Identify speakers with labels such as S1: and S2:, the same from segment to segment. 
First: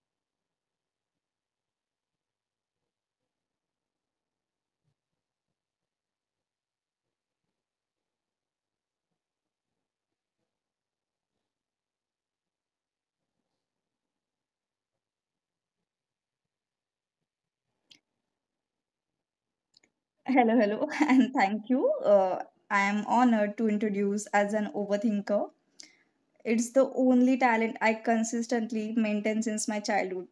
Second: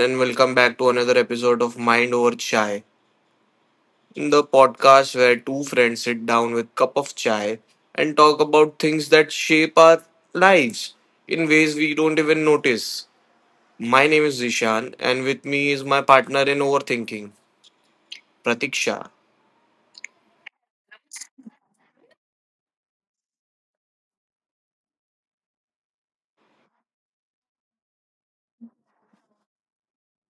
S1: and welcome back to another episode of Mind Over Chai, the podcast where two friends sit down with cup of chai and talk about things that shape our lives in ways we don't even notice. My name is Zishan, and with me is my partner in overthinking, Pratiksha.
S2: Hello, hello, and thank you. I am honored to introduce as an overthinker. It's the only talent I consistently maintain since my childhood.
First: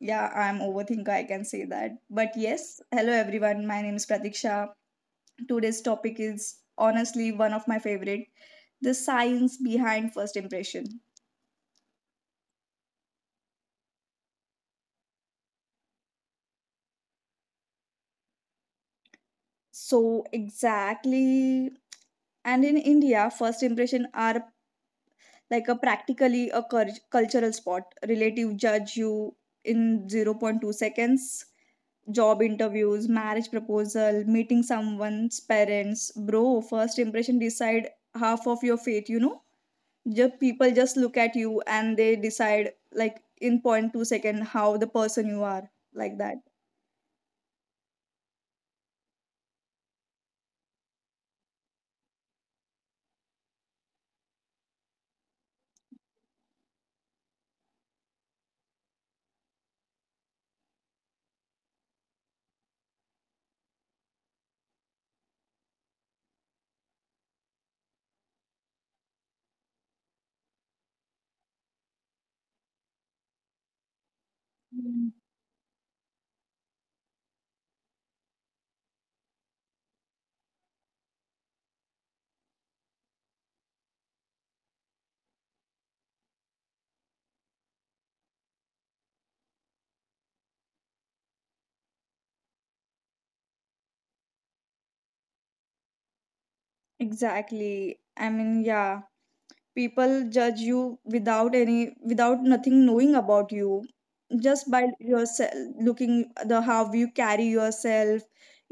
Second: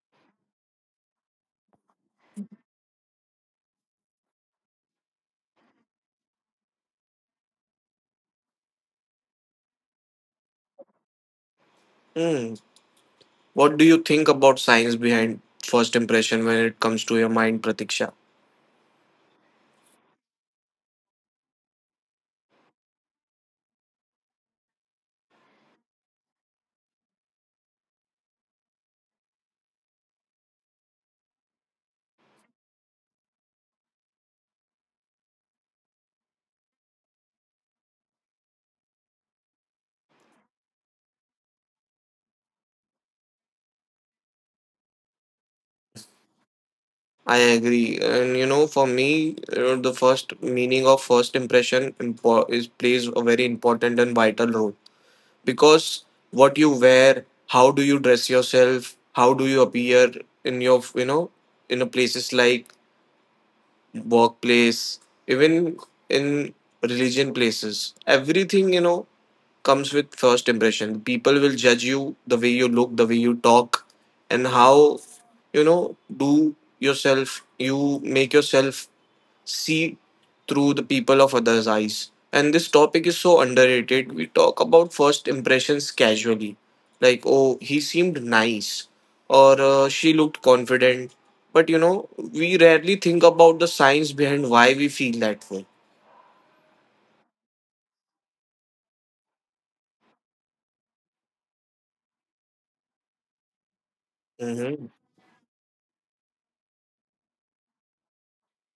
S2: Yeah, I'm overthinker, I can say that. But yes, hello everyone. My name is Pratiksha. Today's topic is honestly one of my favorite, the science behind first impression.
S1: Hmm, what do you think about science behind first impression when it comes to your mind, Pratiksha?
S2: So exactly, and in India, first impression are like a practically a cultural spot. Relative judge you in zero point 0.2 seconds. Job interviews, marriage proposal, meeting someone's parents. Bro, first impression decide half of your fate, you know? Just people just look at you and they decide like in point two second how the person you are like that.
S1: I agree. And you know, for me, the first meaning of first impression impo- is plays a very important and vital role because what you wear, how do you dress yourself, how do you appear in your, you know, in a places like workplace, even in religion places. Everything, you know, comes with first impression. People will judge you the way you look, the way you talk, and how,
S2: Mm.
S1: you know, do yourself, you make yourself see through the people of others' eyes. And this topic is so underrated. We talk about first impressions casually, like, oh, he seemed nice, or she looked confident. But you know, we rarely think about the science behind why we feel that way.
S2: Exactly. I mean, yeah, people judge you without nothing knowing about you, just
S1: Mm-hmm.
S2: by yourself looking the how you carry yourself,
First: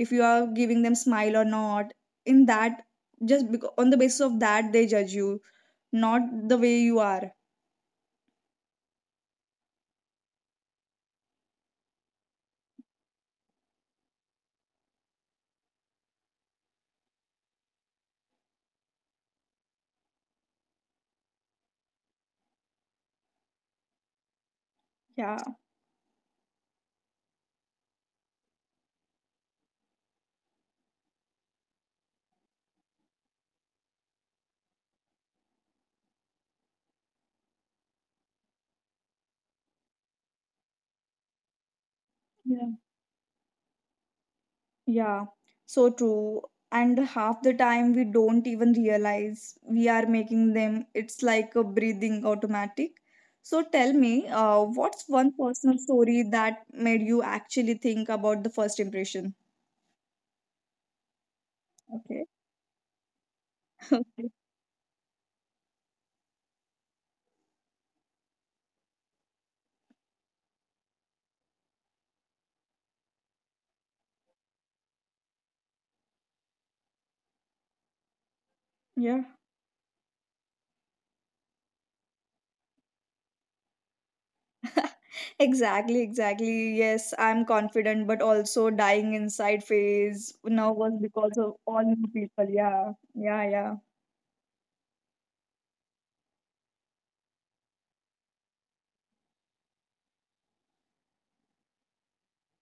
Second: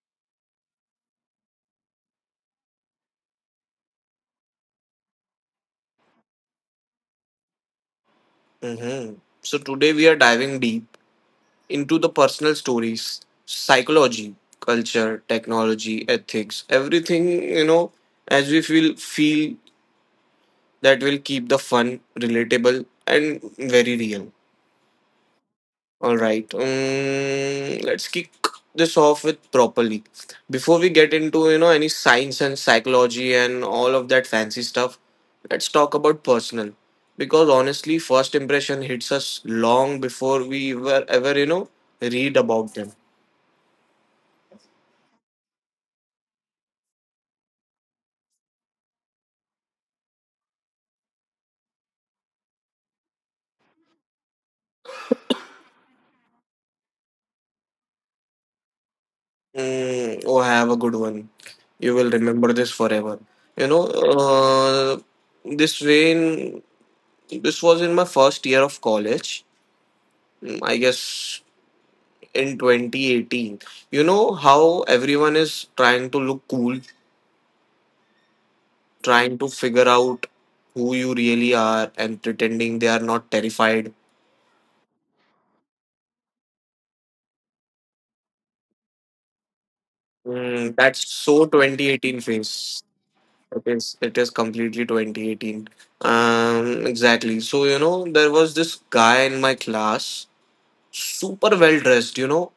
S2: if you are giving them smile or not in that, just because, on the basis of that they judge you, not the way you are.
S1: Mm-hmm. So today we are diving deep into the personal stories, psychology, culture, technology, ethics, everything you know as we feel that will keep the fun relatable and very real.
S2: Yeah,
S1: All right, let's kick this off with properly. Before we get into you know any science and psychology and all of that fancy stuff, let's talk about personal because honestly, first impression hits us long before we were ever you know read about
S2: yeah.
S1: them.
S2: Yeah, so true. And half the time we don't even realize we are making them. It's like a breathing automatic. So tell me, what's one personal story that made you actually think about the first impression?
S1: Mm, oh, have a good one. You will
S2: Okay.
S1: remember this forever. You know,
S2: Okay.
S1: this rain. This was in my first year of college, mm, I guess in 2018. You know how everyone is trying to look cool,
S2: Yeah.
S1: trying to figure out who you really are, and pretending they are not terrified.
S2: Exactly, exactly. Yes, I'm confident, but also dying inside phase
S1: Mm,
S2: nervous
S1: that's
S2: because
S1: so
S2: of all new
S1: 2018
S2: people.
S1: phase.
S2: Yeah, yeah, yeah.
S1: It is completely 2018. Exactly. So, you know, there was this guy in my class, super well dressed, you know,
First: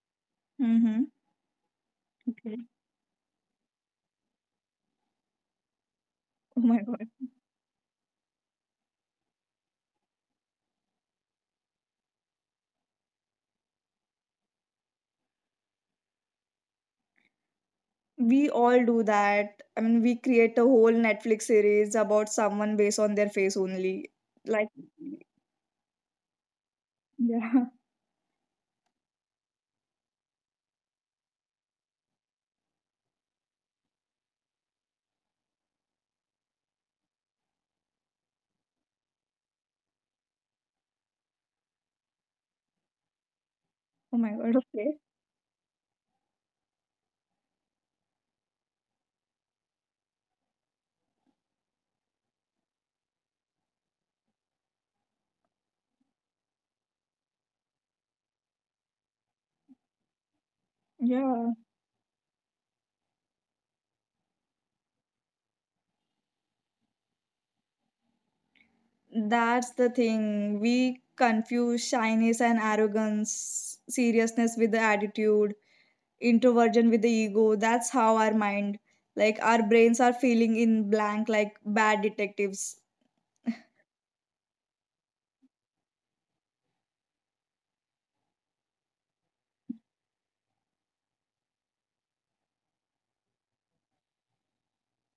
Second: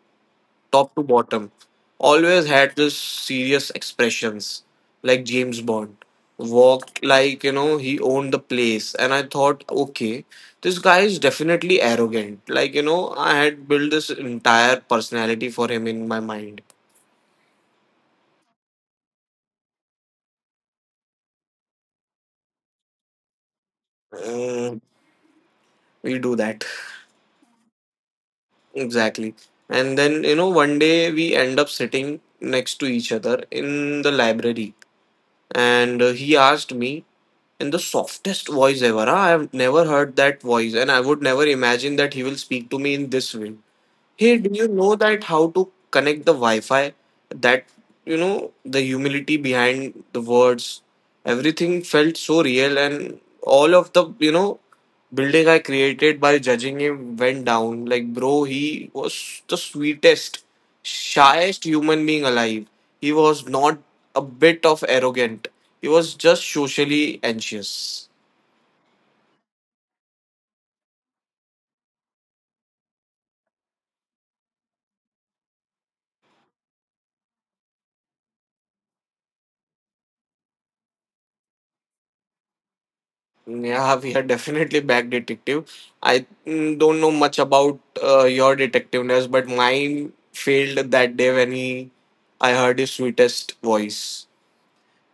S1: top to
S2: Mm-hmm.
S1: bottom, always
S2: Okay.
S1: had this serious expressions, like James Bond.
S2: Oh my
S1: Walked
S2: God.
S1: like, you know, he owned the place. And I thought, okay, this guy is definitely arrogant. Like, you know, I had built this entire personality for him in my mind.
S2: We all do that. I mean, we create a whole Netflix series about someone based on their face only. Like,
S1: Mm, we do that.
S2: yeah.
S1: Exactly. And then, you know, one day we end up sitting next to each other in the library. And he asked me in the softest voice ever. Huh? I have never heard that voice, and I would never imagine that he will speak to me in this way.
S2: Oh my
S1: Hey, do
S2: God.
S1: you know
S2: Okay.
S1: that how to connect the Wi-Fi? That you know the humility behind the words. Everything felt so real, and all of the you know building I created by judging him went down. Like bro, he was the sweetest,
S2: Yeah.
S1: shyest human being alive. He was not a bit of arrogant. He was just socially anxious.
S2: That's the thing. We confuse shyness and arrogance, seriousness with the attitude, introversion with the ego. That's how our mind, like, our brains are feeling in blank like bad detectives.
S1: Yeah, we are definitely back detective. I don't know much about your detectiveness, but mine failed that day when he, I heard his sweetest voice.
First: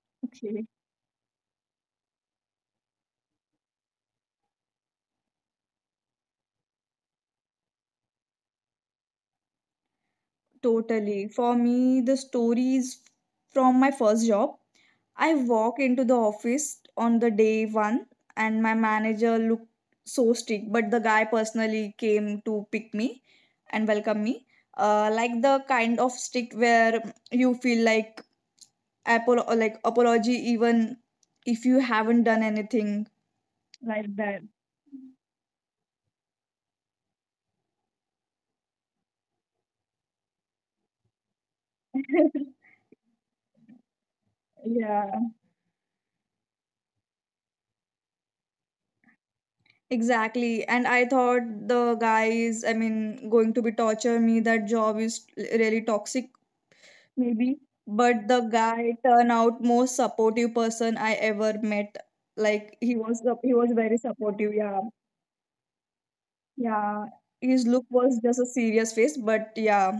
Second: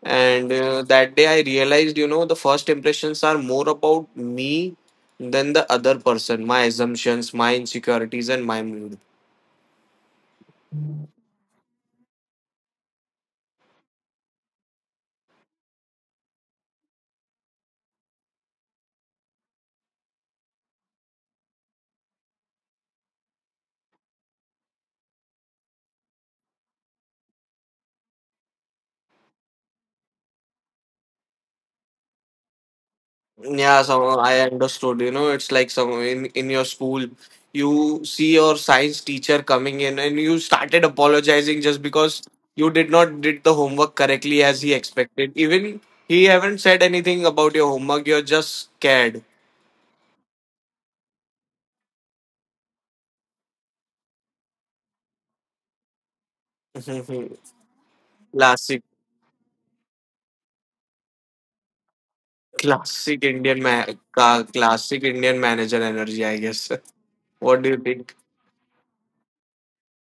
S1: And
S2: Okay.
S1: that day I realized, you know, the first impressions are more about me than the other person, my assumptions, my insecurities, and my mood.
S2: Totally. For me, the story is from my first job. I walk into the office on the day one, and my manager looked so strict, but the guy personally came to pick me and welcome me. Like the kind of strict where you feel like apol- or like apology even if you haven't done anything
S1: Yeah,
S2: like
S1: so I
S2: that.
S1: understood. You know, it's like some in your school, you see your science teacher coming in, and you started apologizing just because you did not did the homework correctly as he
S2: Yeah,
S1: expected. Even he haven't said anything about your homework. You're just scared.
S2: exactly. And I thought the guy is, I mean, going to be torture me, that job is really toxic maybe, but the
S1: Classic,
S2: guy turned out most supportive person I ever met. Like he
S1: classic
S2: was he
S1: Indian
S2: was
S1: man,
S2: very supportive. Yeah,
S1: classic Indian manager energy. I guess.
S2: yeah.
S1: What
S2: His
S1: do you
S2: look
S1: think?
S2: was just a serious face, but yeah,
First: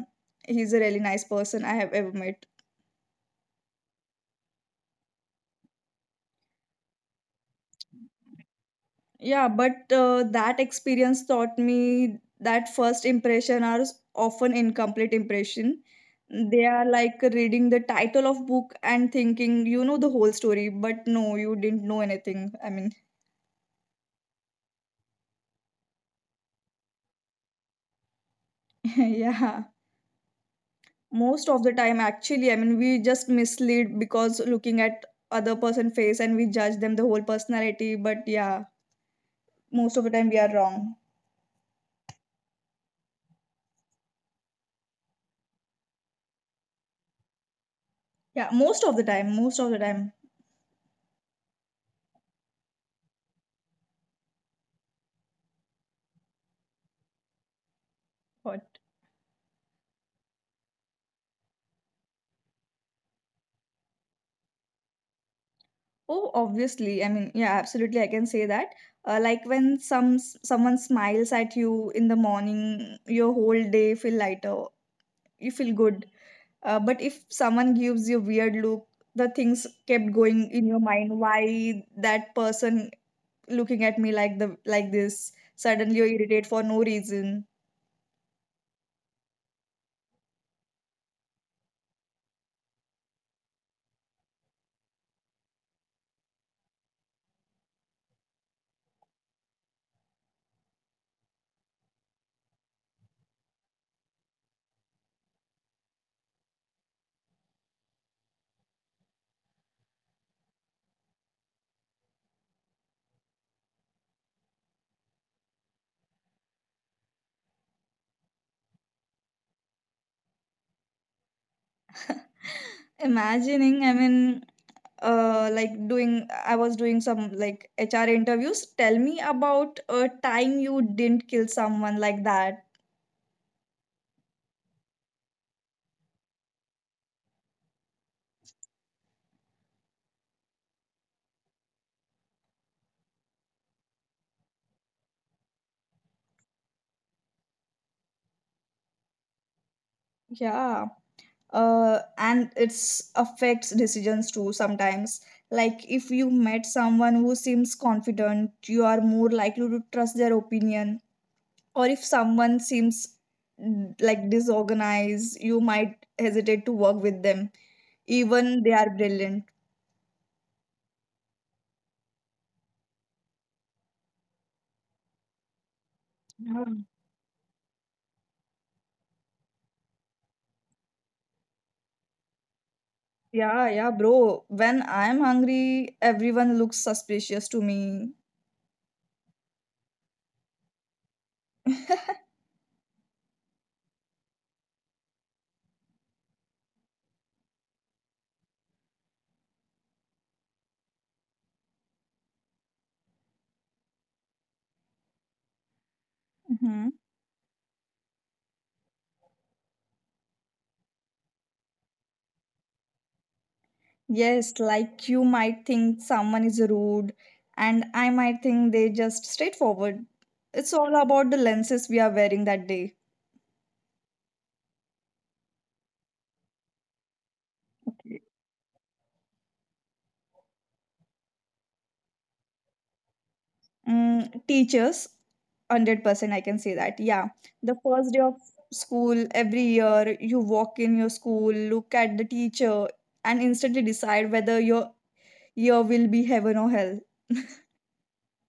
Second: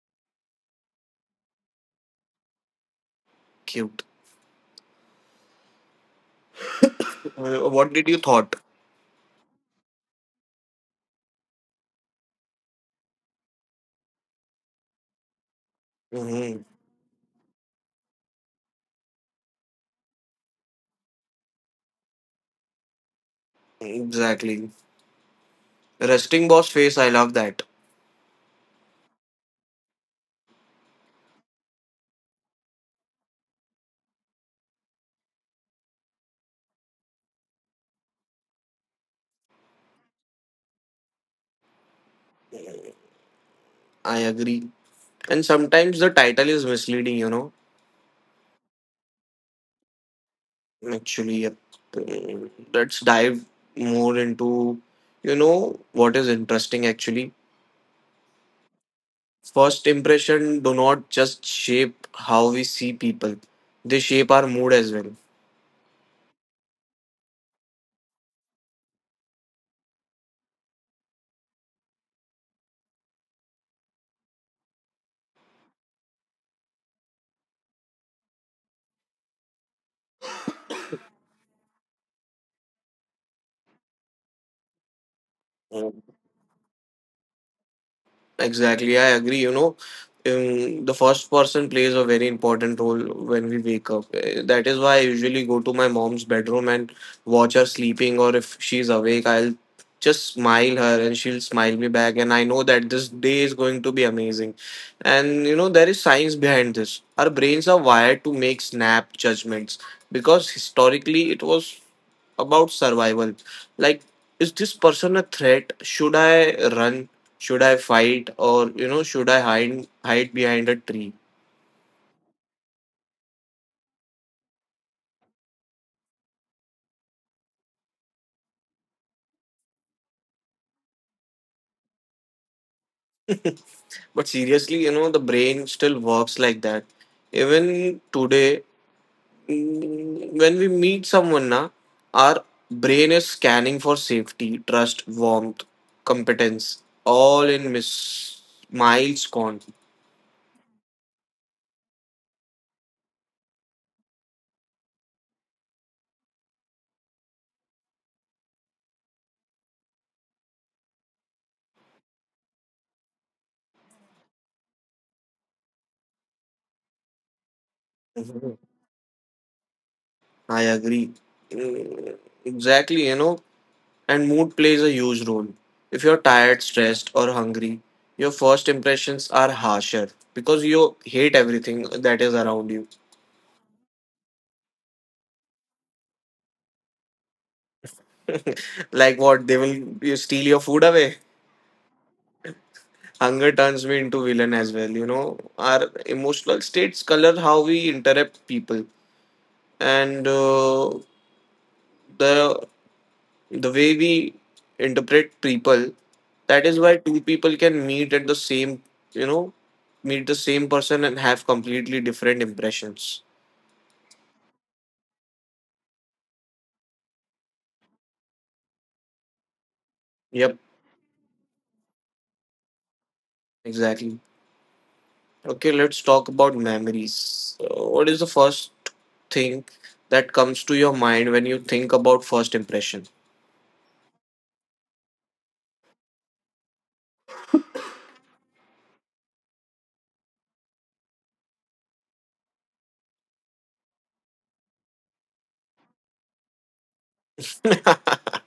S2: he's a really nice person I have ever met.
S1: Cute. What did you thought?
S2: Yeah, but that experience taught me that first impression are often incomplete impression.
S1: Hmm.
S2: They are like reading the title of book and thinking you know the whole story, but no, you didn't know anything, I mean.
S1: Exactly. Resting boss face. I love that.
S2: Yeah, most of the time actually, I mean we just mislead because looking at other person face and we judge them the whole personality, but yeah, most of the time we are wrong.
S1: I agree. And sometimes the title is misleading, you know.
S2: Yeah, most of the time, most of the time.
S1: Actually, yep. Mm, let's dive more into, you know, what is interesting actually.
S2: What?
S1: First impression do not just shape how we see people, they shape our mood as well.
S2: Oh obviously, I mean, yeah, absolutely, I can say that. Like when someone smiles at you in the morning your whole day feel lighter, you feel good. But if someone gives you weird look, the things kept going in your mind, why that person looking at me like the like this, suddenly you irritate for no reason.
S1: Exactly, I agree. You know, the first person plays a very important role when we wake up. Eh, that is why I usually go to my mom's bedroom and watch her sleeping, or if she's awake, I'll just smile her and she'll smile me back. And I know that this day is going to be amazing. And you know, there is science behind this. Our brains are wired to make snap judgments because historically it was about survival. Like, is this person a threat? Should I run? Should I fight? Or, you know, should I hide behind a tree?
S2: Imagining, I mean, like doing I was doing some like HR interviews, tell me about a time you didn't kill someone, like that.
S1: But seriously, you know, the brain still works like that. Even today, mm, when we meet someone, na, our brain is scanning for safety, trust, warmth, competence, all in miss miles gone.
S2: Yeah. And it's affects decisions too sometimes. Like if you met someone who seems confident you are more likely to trust their opinion, or if someone seems, like, disorganized you might hesitate to work with them
S1: Mhm.
S2: even they are brilliant.
S1: I agree. Mm, exactly, you know, and mood plays a huge role. If you're tired,
S2: Hmm.
S1: stressed, or hungry, your first impressions are harsher because you hate everything that is around you.
S2: Yeah, yeah, bro, when I'm hungry everyone looks suspicious to me.
S1: Like what? They will you steal your food away. Hunger turns me into villain as well. You know, our emotional states color how we interrupt people, and the the way we interpret people. That is
S2: Mhm.
S1: why two people can meet at the same, you know, meet the same person and have completely different impressions.
S2: Yes, like you might think someone is rude and I might think they just straightforward.
S1: Yep,
S2: It's all about the lenses we are wearing that day.
S1: exactly. Okay, let's talk about memories. So what is the first thing that comes to your mind when you think about first impression?
S2: Mm, teachers, 100% I can say that. Yeah. The first day of school, every year, you walk in your school, look at the teacher, and instantly decide whether your year will be heaven or hell.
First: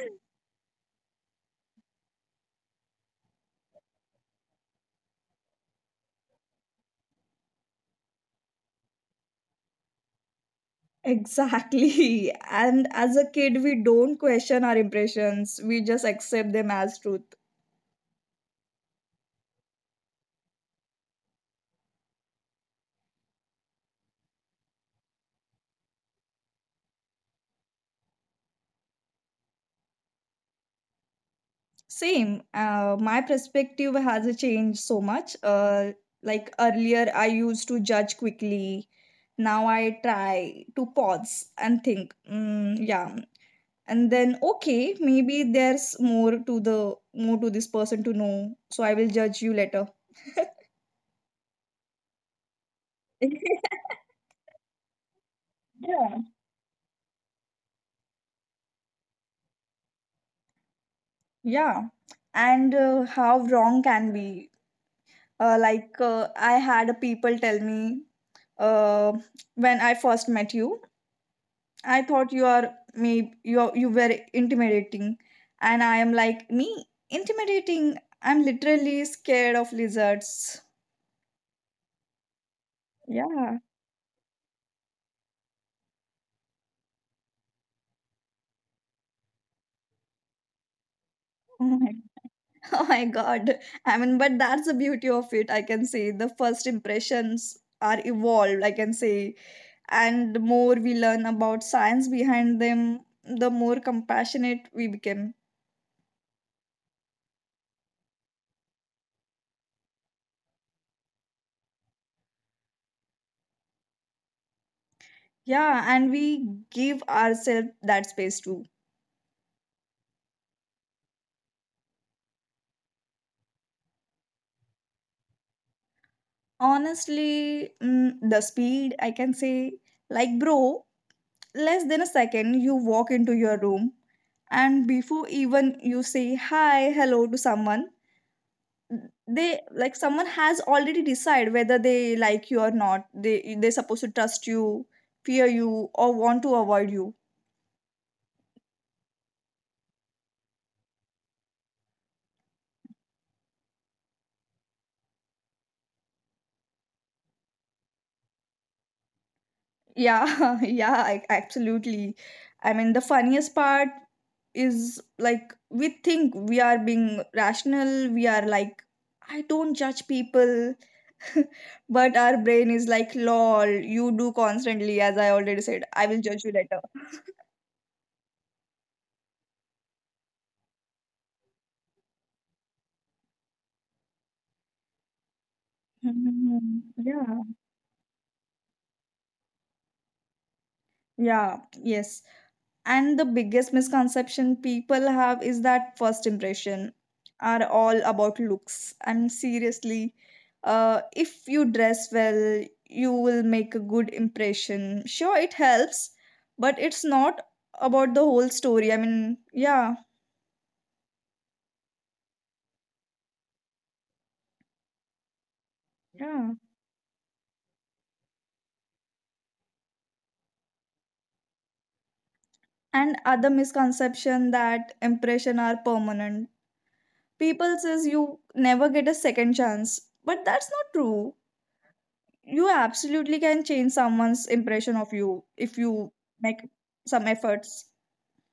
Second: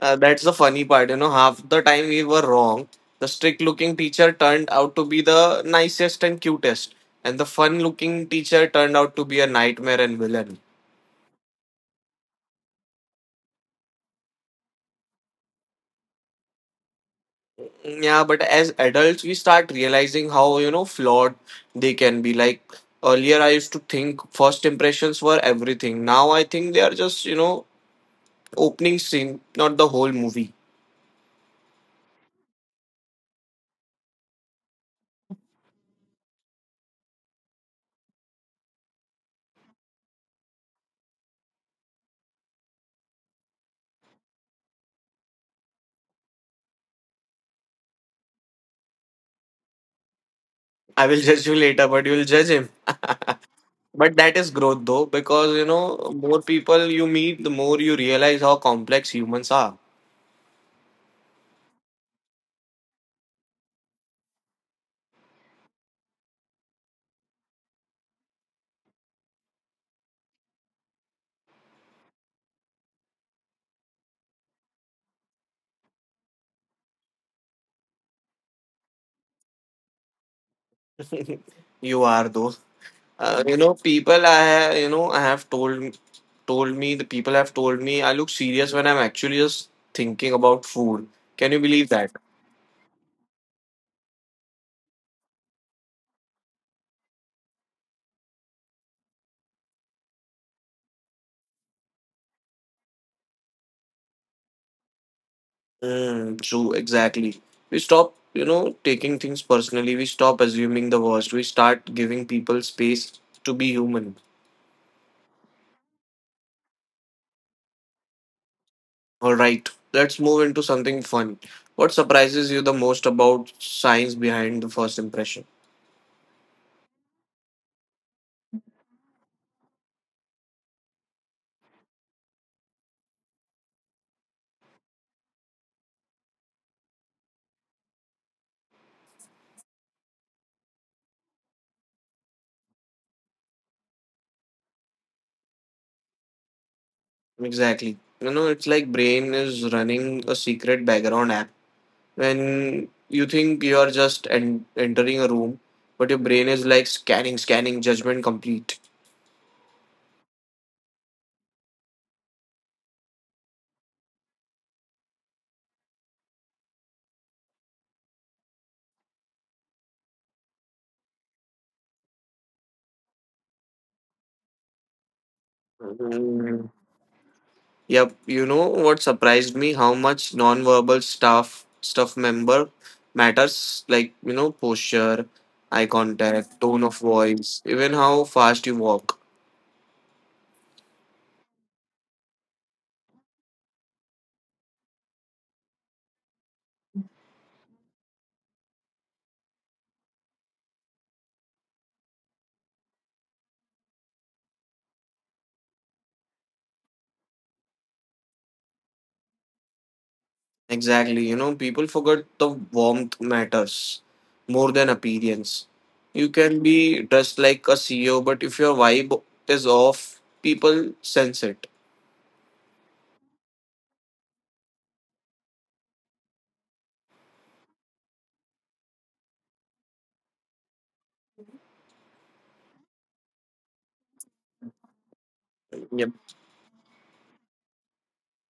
S1: That's the funny part, you know. Half the time we were wrong. The strict looking teacher turned out to be the nicest and cutest, and the fun looking teacher turned out to be a nightmare and villain.
S2: Exactly. And as a kid, we don't question our impressions, we just accept them as truth.
S1: Yeah, but as adults, we start realizing how, you know, flawed they can be. Like earlier, I used to think first impressions were everything. Now I think they are just, you know, opening scene, not the whole movie.
S2: Same. My perspective has changed so much. Like earlier, I used to judge quickly. Now I try to pause and think. Mm, yeah, and then okay, maybe there's more to this person to know. So I will judge you later.
S1: I will judge you later, but you will judge him. But that is growth though, because, you know,
S2: Yeah,
S1: more people you meet, the more you realize how complex humans are.
S2: yeah. And how wrong can be? I had people tell me uh, when I first met you. I thought you are me you you were intimidating, and I am like me intimidating. I'm literally scared of lizards.
S1: You are though. You
S2: Yeah.
S1: know, people I you know I have told told me the people have told me I look serious when I'm actually just thinking about food. Can you
S2: Oh
S1: believe
S2: my,
S1: that?
S2: oh my god. I mean, but that's the beauty of it. I can say the first impressions are evolved, I can say. And the more we learn about science behind them, the more compassionate we become.
S1: Mm, true, exactly. We stop, you know, taking things personally. We stop assuming the worst. We start giving people space to be human.
S2: Yeah, and we give ourselves that space too.
S1: All right, let's move into something fun. What surprises you the most about science behind the first impression?
S2: Honestly, the speed, I can say, like, bro, less than a second, you walk into your room, and before even you say hi, hello to someone, they like someone has already decided whether they like you or not. They're supposed to trust you, fear you, or want to avoid you.
S1: Exactly. You know, it's like brain is running a secret background app when you think you are just entering a room, but your brain is like scanning, scanning, judgment complete.
S2: Yeah, yeah, I, absolutely. I mean, the funniest part is like we think we are being rational, we are like, I don't judge people, but our brain is like, lol, you do constantly, as I already said, I will judge you
S1: Mm.
S2: later.
S1: Yep, you know what surprised me? How much non-verbal stuff member matters, like you know posture, eye contact,
S2: Mhm.
S1: tone of
S2: Yeah.
S1: voice, even how fast you walk.
S2: Yeah, yes. And the biggest misconception people have is that first impression are all about looks. I'm seriously, if you dress well, you will make a good impression. Sure, it helps, but it's not about the whole story. I mean, yeah,
S1: Exactly. You know, people forget the warmth matters more than appearance. You
S2: yeah.
S1: can be dressed like a CEO, but if your vibe is off, people sense it.
S2: And other misconception that impression are permanent. People says you never get a second chance, but that's not true, you absolutely can change someone's impression of you if you
S1: Yep.
S2: make some efforts.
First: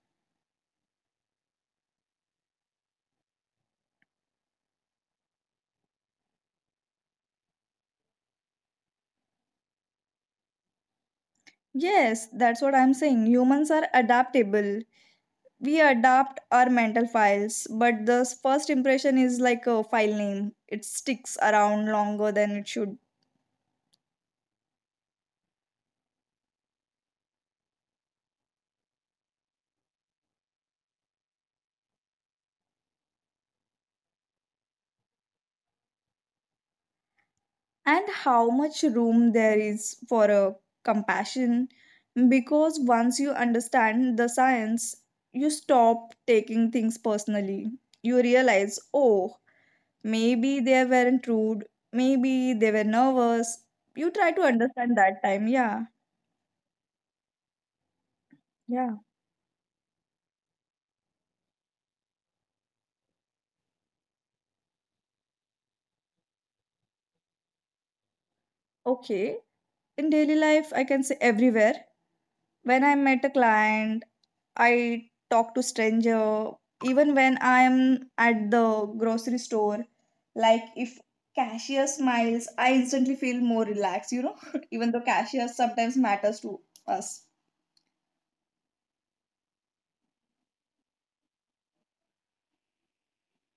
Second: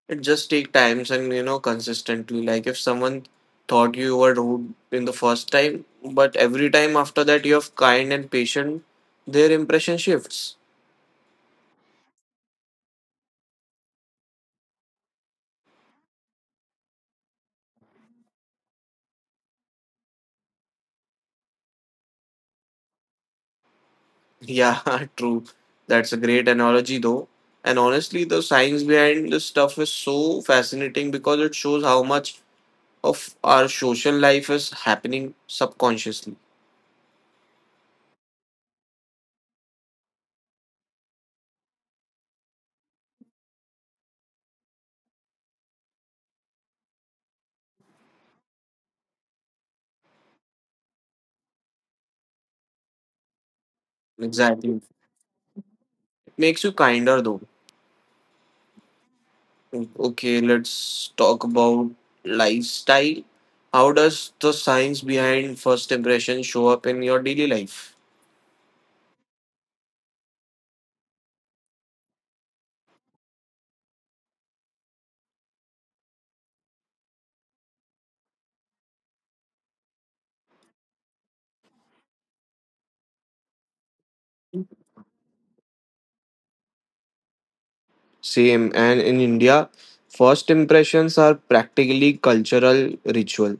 S1: It just takes times and you know consistently. Like if someone thought you were rude in the first time, but every time after that you have kind and patient, their impression shifts.
S2: Yes, that's what I'm saying. Humans are adaptable. We adapt our mental files, but the first impression is like a file name. It sticks around longer than it should.
S1: Yeah, true. That's a great analogy, though. And honestly, the science behind this stuff is so fascinating because it shows how much of our social life is happening subconsciously.
S2: And how much room there is for a compassion, because once you understand the science, you stop taking things personally. You realize, oh, maybe they weren't rude. Maybe they were nervous. You try to
S1: Exactly.
S2: understand that time. Yeah.
S1: It makes you kinder, though.
S2: Yeah.
S1: Okay, let's talk about lifestyle. How does the science behind first impression show up in your daily life?
S2: Okay. In daily life, I can say everywhere. When I met a client, I talk to stranger. Even when I am at the grocery store, like if cashier smiles, I instantly feel more relaxed, you know, even though cashier sometimes matters to us.
S1: Same. And in India, first impressions are practically cultural ritual.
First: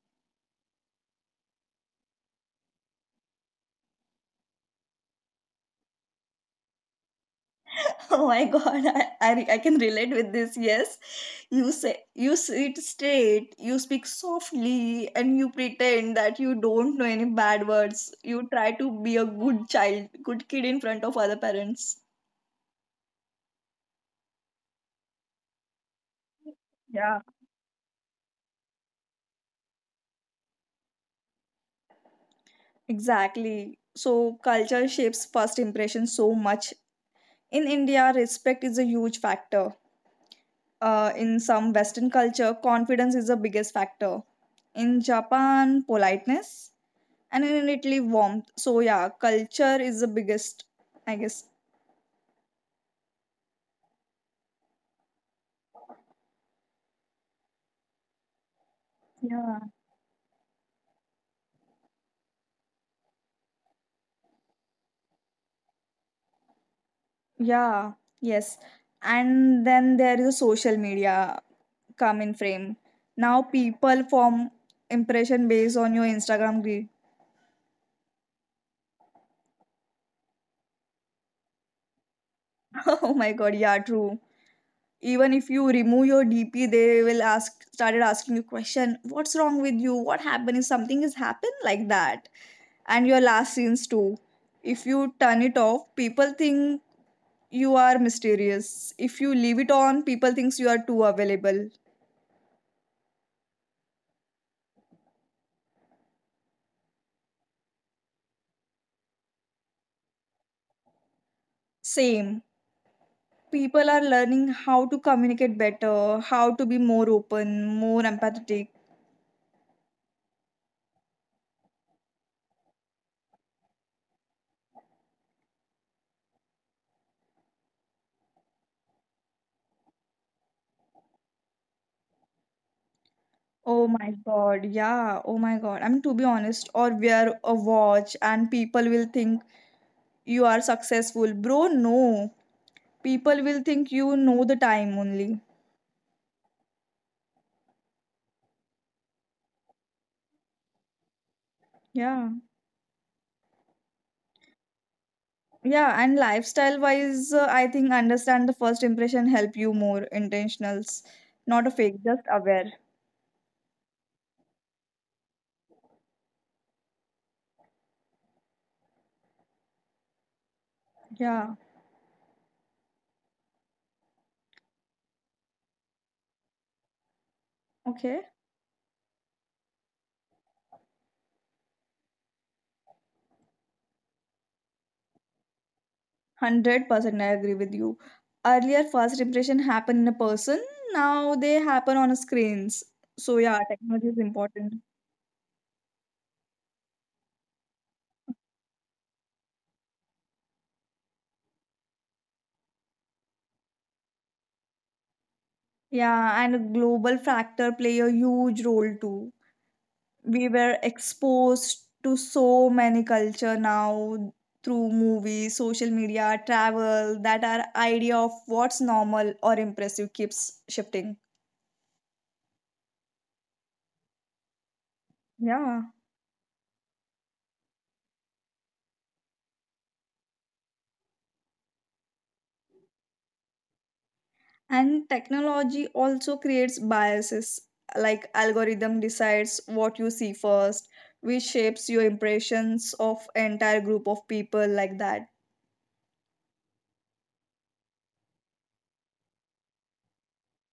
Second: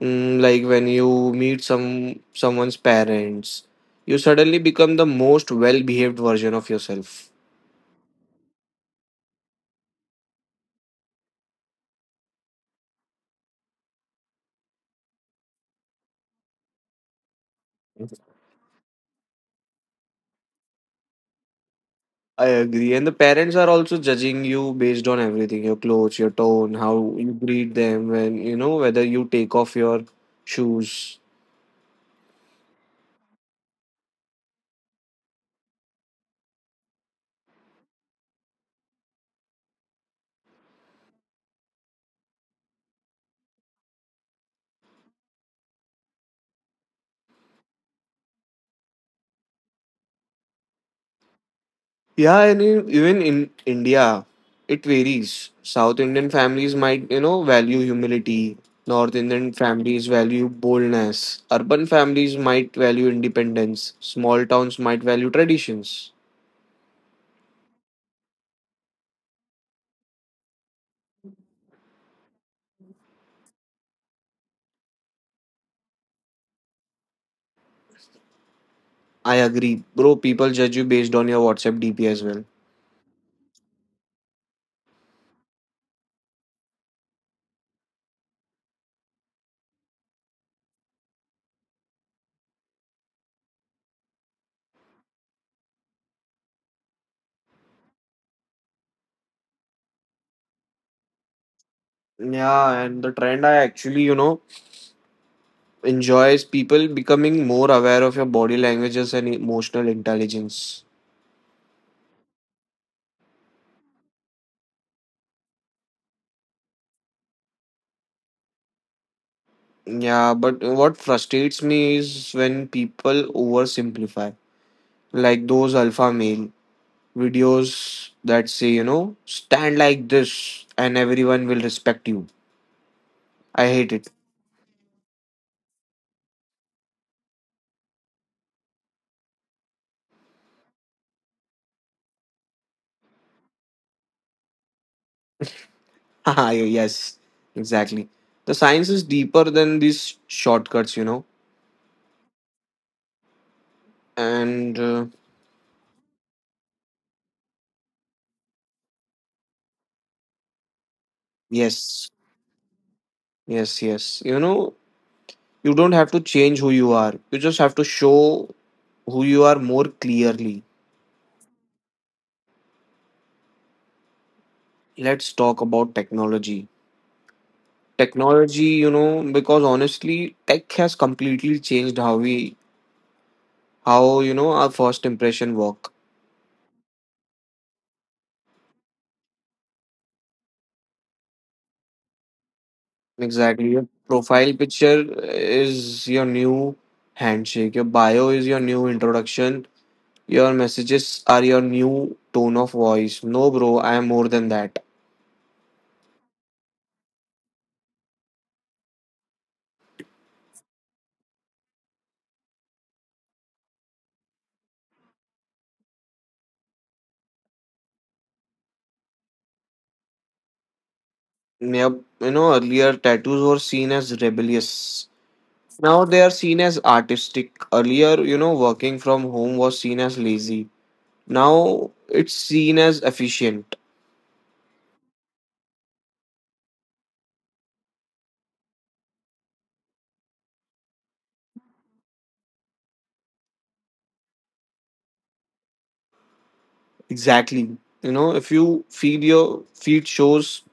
S1: Mm, like when you meet some someone's parents, you suddenly become the most well-behaved version of yourself.
S2: Oh my god, I can relate with this, yes. You say you sit straight, you speak softly, and you pretend that you don't know any bad words. You try to be a good child, good kid in front of other parents.
S1: I agree. And the parents are also judging you based on everything, your clothes, your tone, how
S2: Yeah.
S1: you greet them, and you know whether you take off your shoes.
S2: Exactly. So culture shapes first impression so much. In India, respect is a huge factor. In some Western culture, confidence is the biggest factor. In Japan, politeness, and in Italy, warmth. So yeah, culture is the biggest, I guess.
S1: Yeah, and in, even in India, it varies. South Indian families might, you know, value humility. North Indian
S2: Yeah.
S1: families value boldness. Urban families might value independence. Small towns might value traditions.
S2: Yeah, yes. And then there is social media come in frame. Now people form impression based on your Instagram grid.
S1: I agree. Bro, people judge you based on your WhatsApp DP as well.
S2: Oh my god, yeah, true. Even if you remove your DP, they will ask started asking you question, what's wrong with you? What happened? If something has happened like that. And your last scenes too. If you turn it off, people think you are mysterious. If you leave it on, people thinks you are too available.
S1: Yeah, and the trend I actually, you know, enjoy is people becoming more aware of your body languages and emotional intelligence.
S2: Same. People are learning how to communicate better, how to be more open, more empathetic.
S1: Yeah, but what frustrates me is when people oversimplify. Like those alpha male videos that say, you know, stand like this and everyone will respect you. I hate
S2: Oh
S1: it.
S2: my god, yeah, oh my god. I mean, to be honest, or wear a watch and people will think you are successful. Bro, no. People will think you know the time only.
S1: Haha, yes, exactly. The science is deeper than these shortcuts, you know.
S2: Yeah.
S1: And
S2: Yeah, and lifestyle wise, I think understand the first impression help you more intentionals, not a fake,
S1: yes,
S2: just aware.
S1: yes, yes. You know, you don't have to change who you are, you just have to show who you are more clearly.
S2: Yeah.
S1: Let's talk about technology.
S2: Okay.
S1: technology you know because honestly, tech has completely changed how our first impression work.
S2: 100% I agree with you. Earlier, first impression happened in a person. Now they happen on screens. So yeah,
S1: Exactly, your
S2: technology is
S1: profile
S2: important.
S1: picture is your new handshake, your bio is your new introduction, your messages are your new tone of voice. No bro, I am more than that.
S2: Yeah, and global factor play a huge role too. We were exposed to so many culture now through movies, social media, travel, that our idea of what's normal or impressive keeps shifting.
S1: Yep, earlier tattoos were seen as rebellious,
S2: Yeah.
S1: now they are seen as artistic. Earlier, working from home was seen as lazy, now it's seen as efficient.
S2: And technology also creates biases, like algorithm decides what you see first, which shapes your impressions of entire group of people like that.
S1: Exactly, if you feed your feed, shows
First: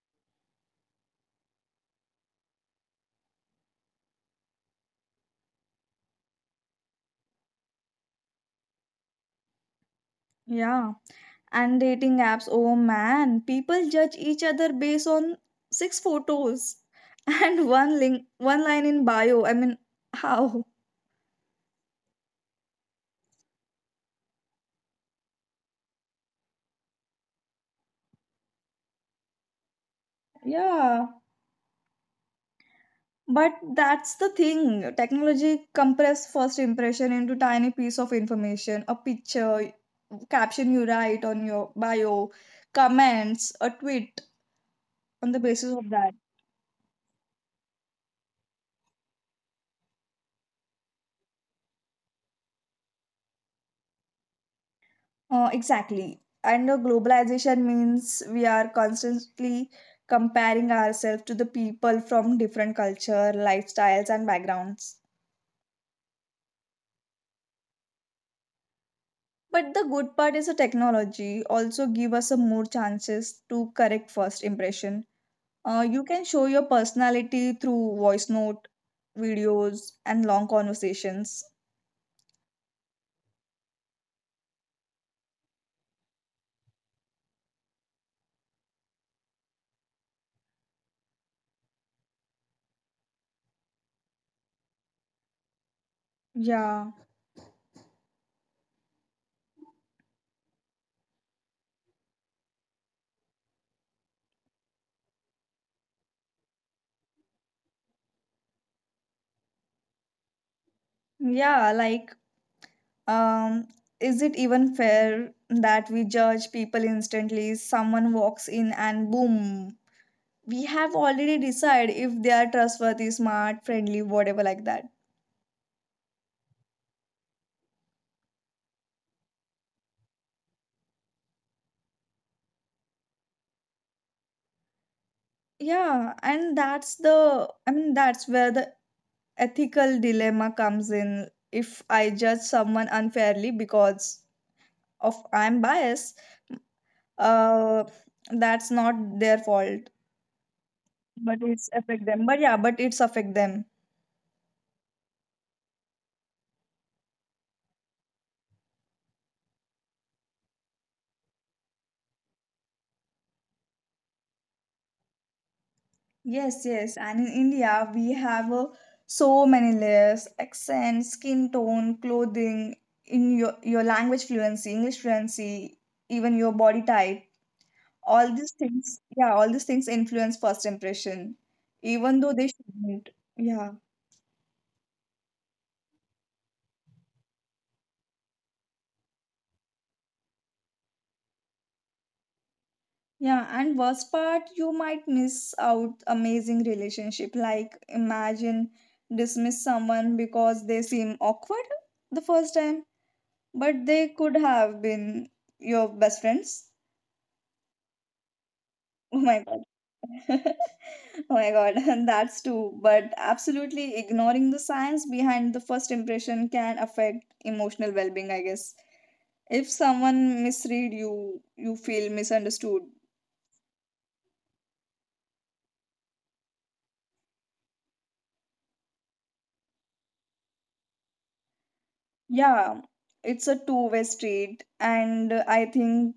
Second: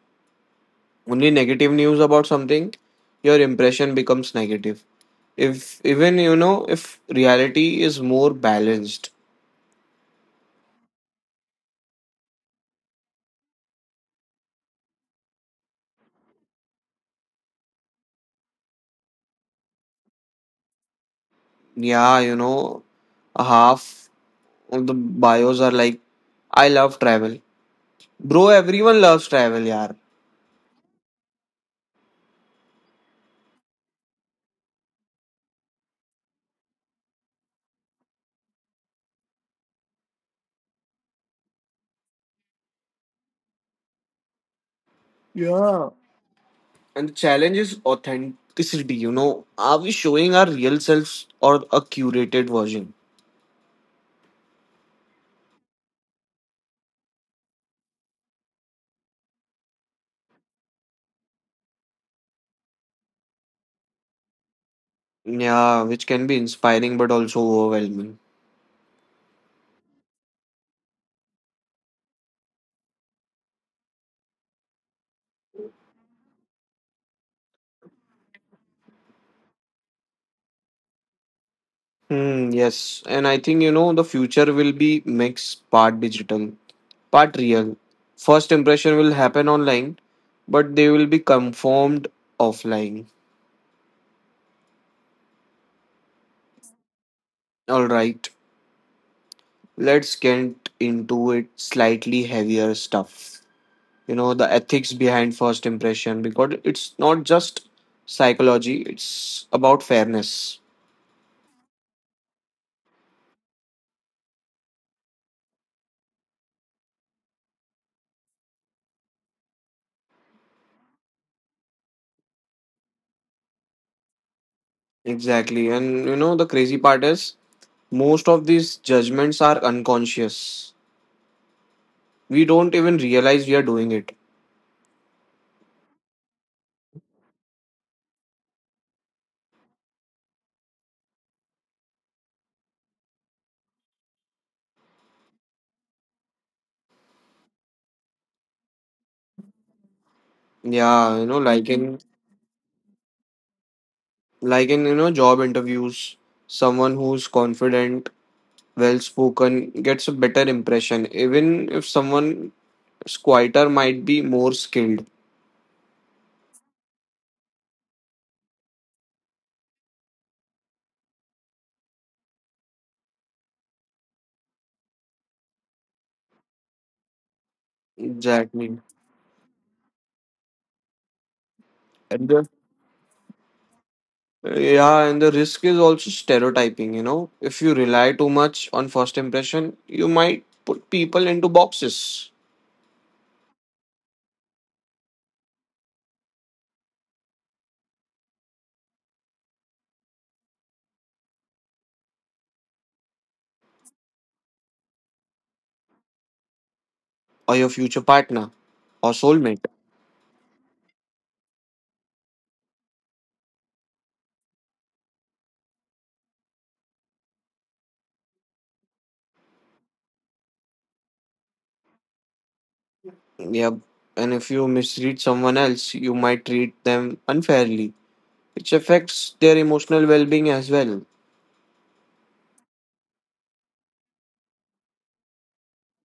S1: only negative news about something, your impression becomes negative, if even you know if reality is more balanced.
S2: Yeah. And dating apps, oh man, people judge each other based on 6 photos and one line in bio. I mean, how?
S1: Yeah, a half of the bios are like, "I love travel." Bro, everyone loves travel, yaar.
S2: Yeah. But that's the thing. Technology compress first impression into tiny piece of information, a picture, caption you write on your bio, comments, a tweet on the basis of
S1: Yeah,
S2: that.
S1: and the challenge is authenticity. Are we showing our real selves or a curated version?
S2: Exactly. And the globalization means we are constantly comparing ourselves to the people from different culture, lifestyles and backgrounds.
S1: Yeah, which can be inspiring but also overwhelming.
S2: But the good part is the technology also give us a more chances to correct first impression. You can show your personality through voice note, videos, and long conversations.
S1: Yes, and I think the future will be mix, part digital, part real. First impression will happen online, but they will be confirmed offline.
S2: Yeah.
S1: All right, let's get into it, slightly heavier stuff. You know, the ethics behind first impression, because it's not just psychology, it's about fairness.
S2: Yeah, um, is it even fair that we judge people instantly? Someone walks in and boom, we have already decided if they are trustworthy, smart, friendly, whatever like that.
S1: Exactly, and you know the crazy part is, most of these judgments are unconscious. We don't even realize we are doing it.
S2: Yeah, and I mean, that's where the ethical dilemma comes in. If I judge someone unfairly because of I'm biased, uh that's not their fault
S1: Yeah, you
S2: but
S1: know,
S2: it's
S1: like in
S2: affect them but yeah, but it's affect them.
S1: like in, you know, job interviews, someone who's confident, well spoken, gets a better impression. Even if someone is quieter, might be more skilled.
S2: Yes, and in india we have so many layers, accent, skin tone, clothing, in your language fluency, english fluency, even your body type, all these
S1: Exactly.
S2: things, yeah, all these things influence first impression even
S1: And
S2: though
S1: the
S2: they shouldn't. Yeah.
S1: yeah, and the risk is also stereotyping, you know. If you rely too much on first impression, you might put people into boxes,
S2: Yeah, and worst part, you might miss out amazing relationship. Like imagine dismiss someone because they seem awkward the first time, but they could have been your best friends.
S1: or your future partner, or
S2: Oh my god.
S1: soulmate.
S2: Oh my god, that's true. But absolutely ignoring the science behind the first impression can affect emotional well-being, I guess. If someone misread you, you feel misunderstood.
S1: Yep. And if you misread someone else, you might treat them unfairly, which affects their emotional well being as well.
S2: Yeah, it's a two-way street, and I think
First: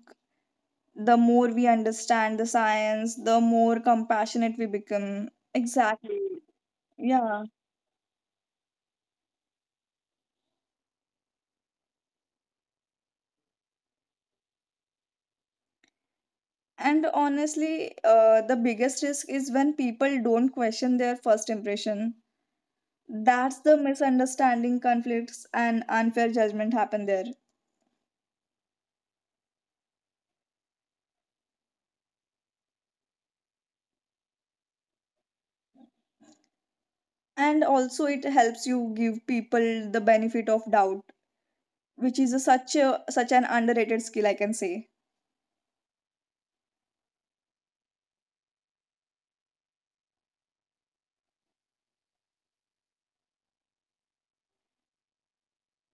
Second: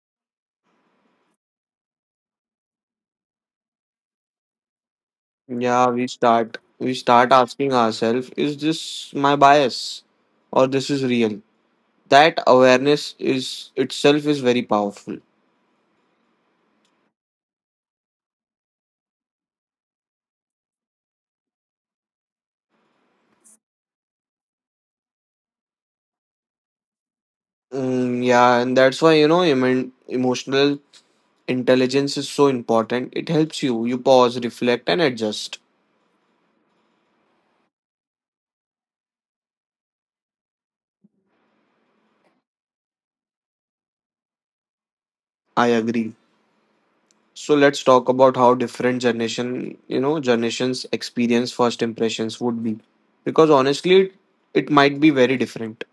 S2: the more we understand the science, the more compassionate we become.
S1: Yeah, we
S2: Exactly.
S1: start we start
S2: Yeah.
S1: asking ourselves, is this my bias? Or this is real? That awareness is itself is very powerful.
S2: And honestly, the biggest risk is when people don't question their first impression. That's the misunderstanding, conflicts, and unfair judgment happen there.
S1: Yeah, and that's why emotional intelligence is so important. It helps you. You pause, reflect, and adjust.
S2: And also, it helps you give people the benefit of doubt, which is such a such an underrated skill, I can say.
S1: I agree. So let's talk about how different generation, you know, generations experience first impressions would be. Because honestly, it might be very different.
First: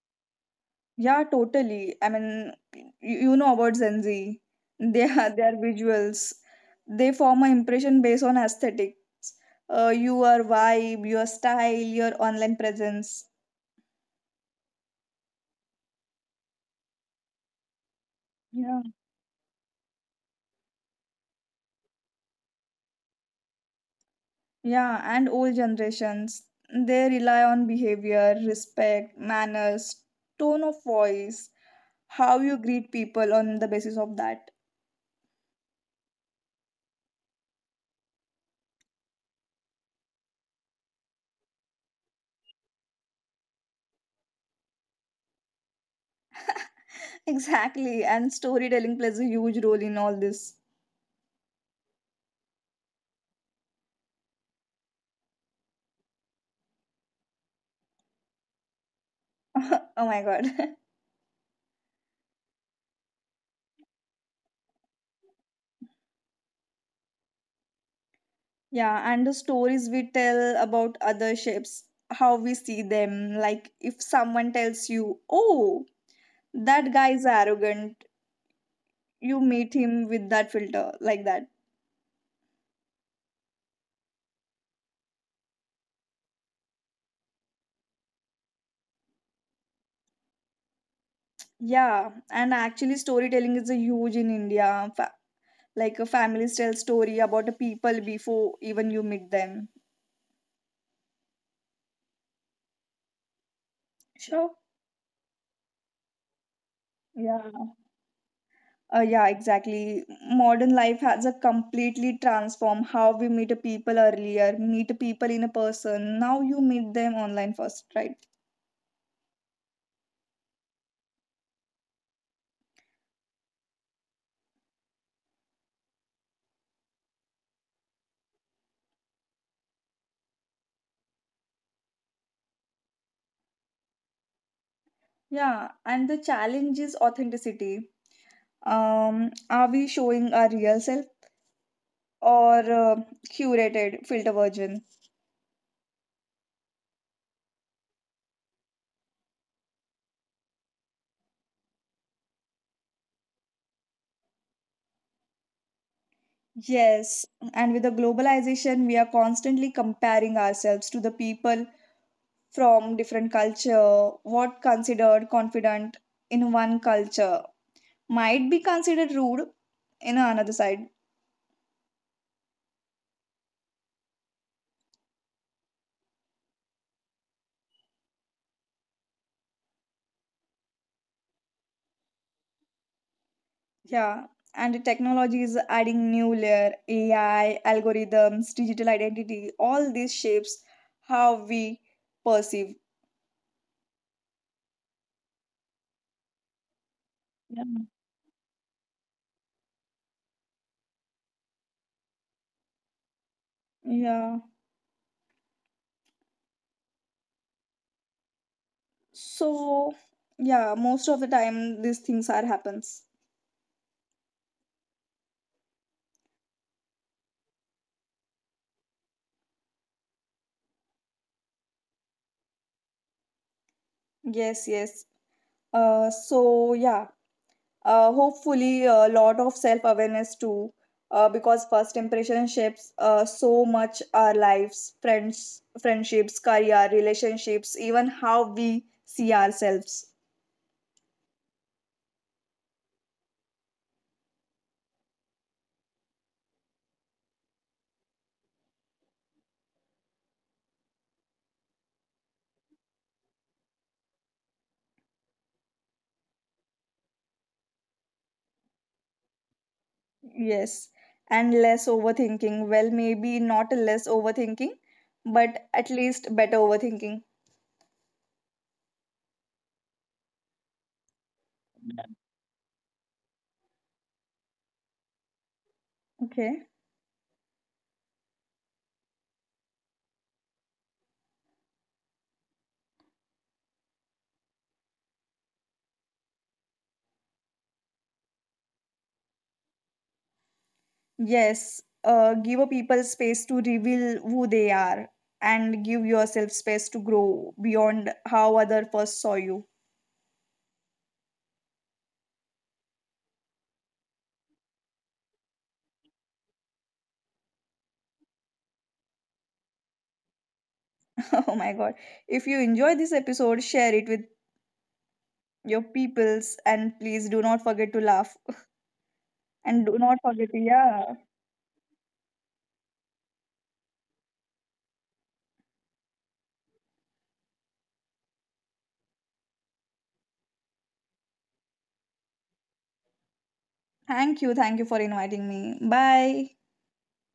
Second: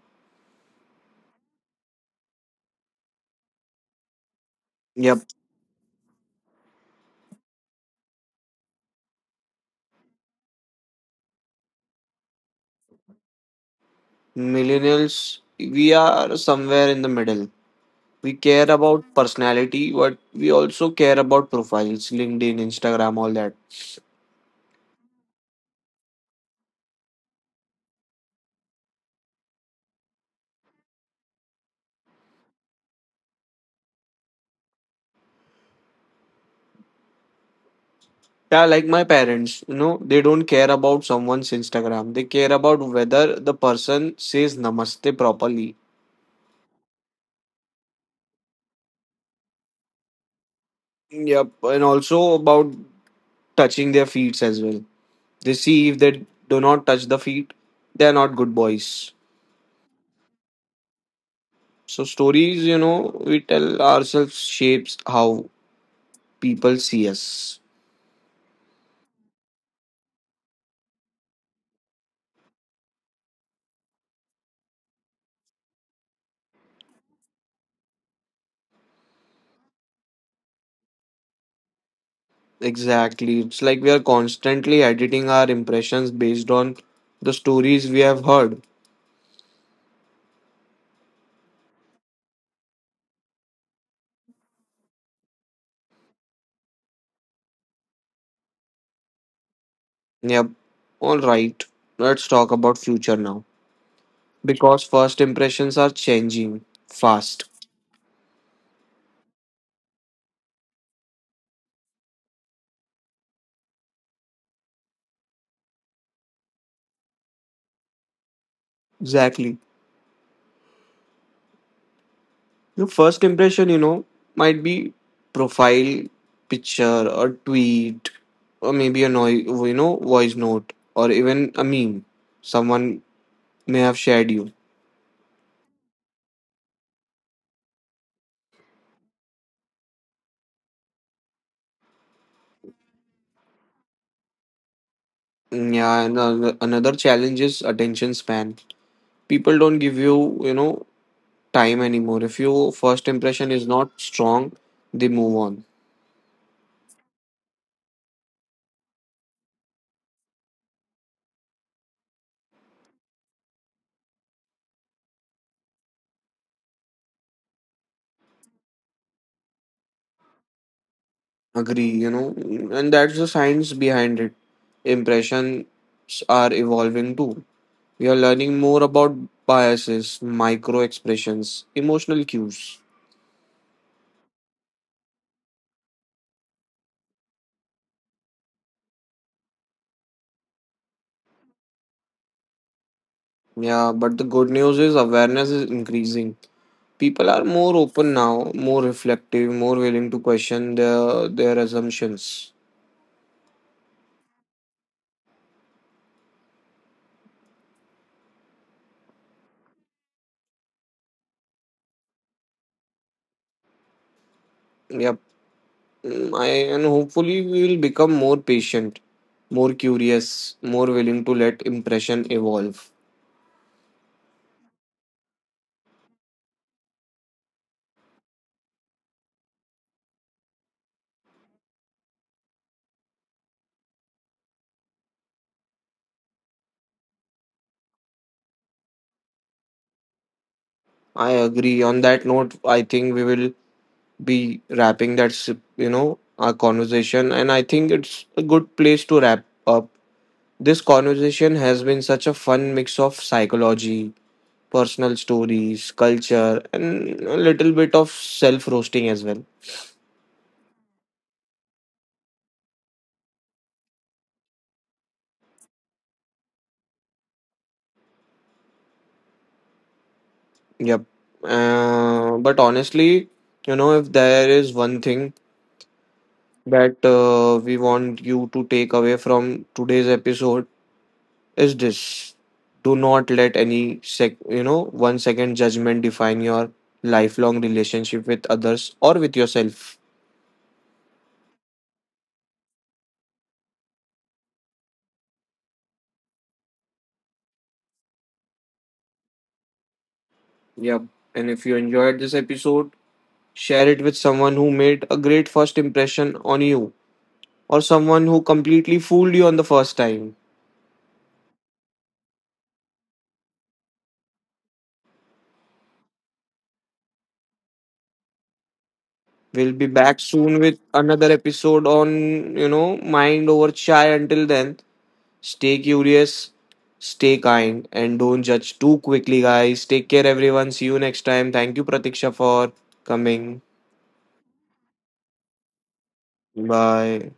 S2: Yeah, totally. I mean, you know about Gen Z. They are
S1: Yep.
S2: their visuals. They form an impression based on aesthetics. Your vibe, your style, your online presence.
S1: Millennials, we are somewhere in the middle. We care
S2: Yeah.
S1: about personality, but we also care about profiles, LinkedIn, Instagram, all that.
S2: Yeah, and old generations. They rely on behavior, respect, manners, tone of voice, how you greet people on the basis of that.
S1: Yeah, like my parents, you know, they don't care about someone's Instagram. They care about whether the person says namaste properly.
S2: Exactly. And storytelling plays a huge role in all this.
S1: Yep. And also about touching their feet as well. They see, if they do not touch the feet, they are not good boys.
S2: Oh my god.
S1: So stories, you know, we tell ourselves shapes how people see us.
S2: Yeah, and the stories we tell about other ships, how we see them. Like if someone tells you, oh, that guy is arrogant, you meet him with that filter, like that.
S1: Exactly. It's like we are constantly editing our impressions based on the stories we have heard.
S2: Yeah, and actually, storytelling is a huge in India. Like a families tell story about a people before even you meet them.
S1: Yep. All right. Let's talk about future now.
S2: Sure.
S1: Because first impressions are changing fast.
S2: Yeah. Yeah, exactly. Modern life has a completely transformed how we meet people earlier, meet people in a person. Now you meet them online first, right?
S1: Exactly. Your first impression, you know, might be profile picture, or tweet, or maybe a noise, you know, voice note, or even a meme someone may have shared you.
S2: Yeah, and the challenge is authenticity. Are we showing our real self or curated filter version?
S1: Yeah, and another challenge is attention span. People don't give you, you know, time anymore. If your first impression is not strong, they move on.
S2: Yes, and with the globalization, we are constantly comparing ourselves to the people from different culture, what considered confident in one culture might be considered rude in another side.
S1: Agree, you know, and that's the science behind it. Impressions are evolving too. We are learning more about biases, micro expressions, emotional cues.
S2: Yeah, and the technology is adding new layer, AI, algorithms, digital identity, all these shapes how we perceive.
S1: Yeah, but the good news is awareness is increasing. People are
S2: Yeah.
S1: more open now, more reflective, more willing to question their assumptions.
S2: Yeah. So, yeah, most of the time these things are happens.
S1: Yep. Mm, I and hopefully we will become more patient, more curious, more willing to let impression evolve.
S2: Yes, yes. Uh, so yeah, hopefully a lot of self awareness too, because first impression shapes so much our lives, friendships, career, relationships, even how we see ourselves.
S1: I agree. On that note, I think we will be wrapping that. Our conversation, and I think it's a good place to wrap up this conversation. Has been such a fun mix of psychology, personal stories, culture, and a little bit of self roasting as well.
S2: Yes, and less overthinking, well maybe not less overthinking, but at least better overthinking.
S1: Yep. But honestly, you know, if there is one thing
S2: Okay.
S1: that we want you to take away from today's episode, is this: do not let any sec you know 1 second judgment define your lifelong relationship with others or with yourself.
S2: Yes, give a people space to reveal who they are and give yourself space to grow beyond how other first saw you.
S1: Yep. And if you enjoyed this episode, share it with someone who made a great first impression on you, or someone who completely fooled you on the first time.
S2: Oh my god. If you enjoy this episode, share it with your peoples and please do not forget to laugh.
S1: We'll be
S2: And do
S1: back
S2: not forget
S1: soon
S2: to,
S1: with
S2: yeah.
S1: another episode on, you know, Mind Over Chai. Until then, stay curious, stay kind, and don't judge too quickly, guys. Take care, everyone. See you next time. Thank you, Pratiksha, for coming.
S2: Thank you. Thank you for inviting me. Bye.
S1: Bye.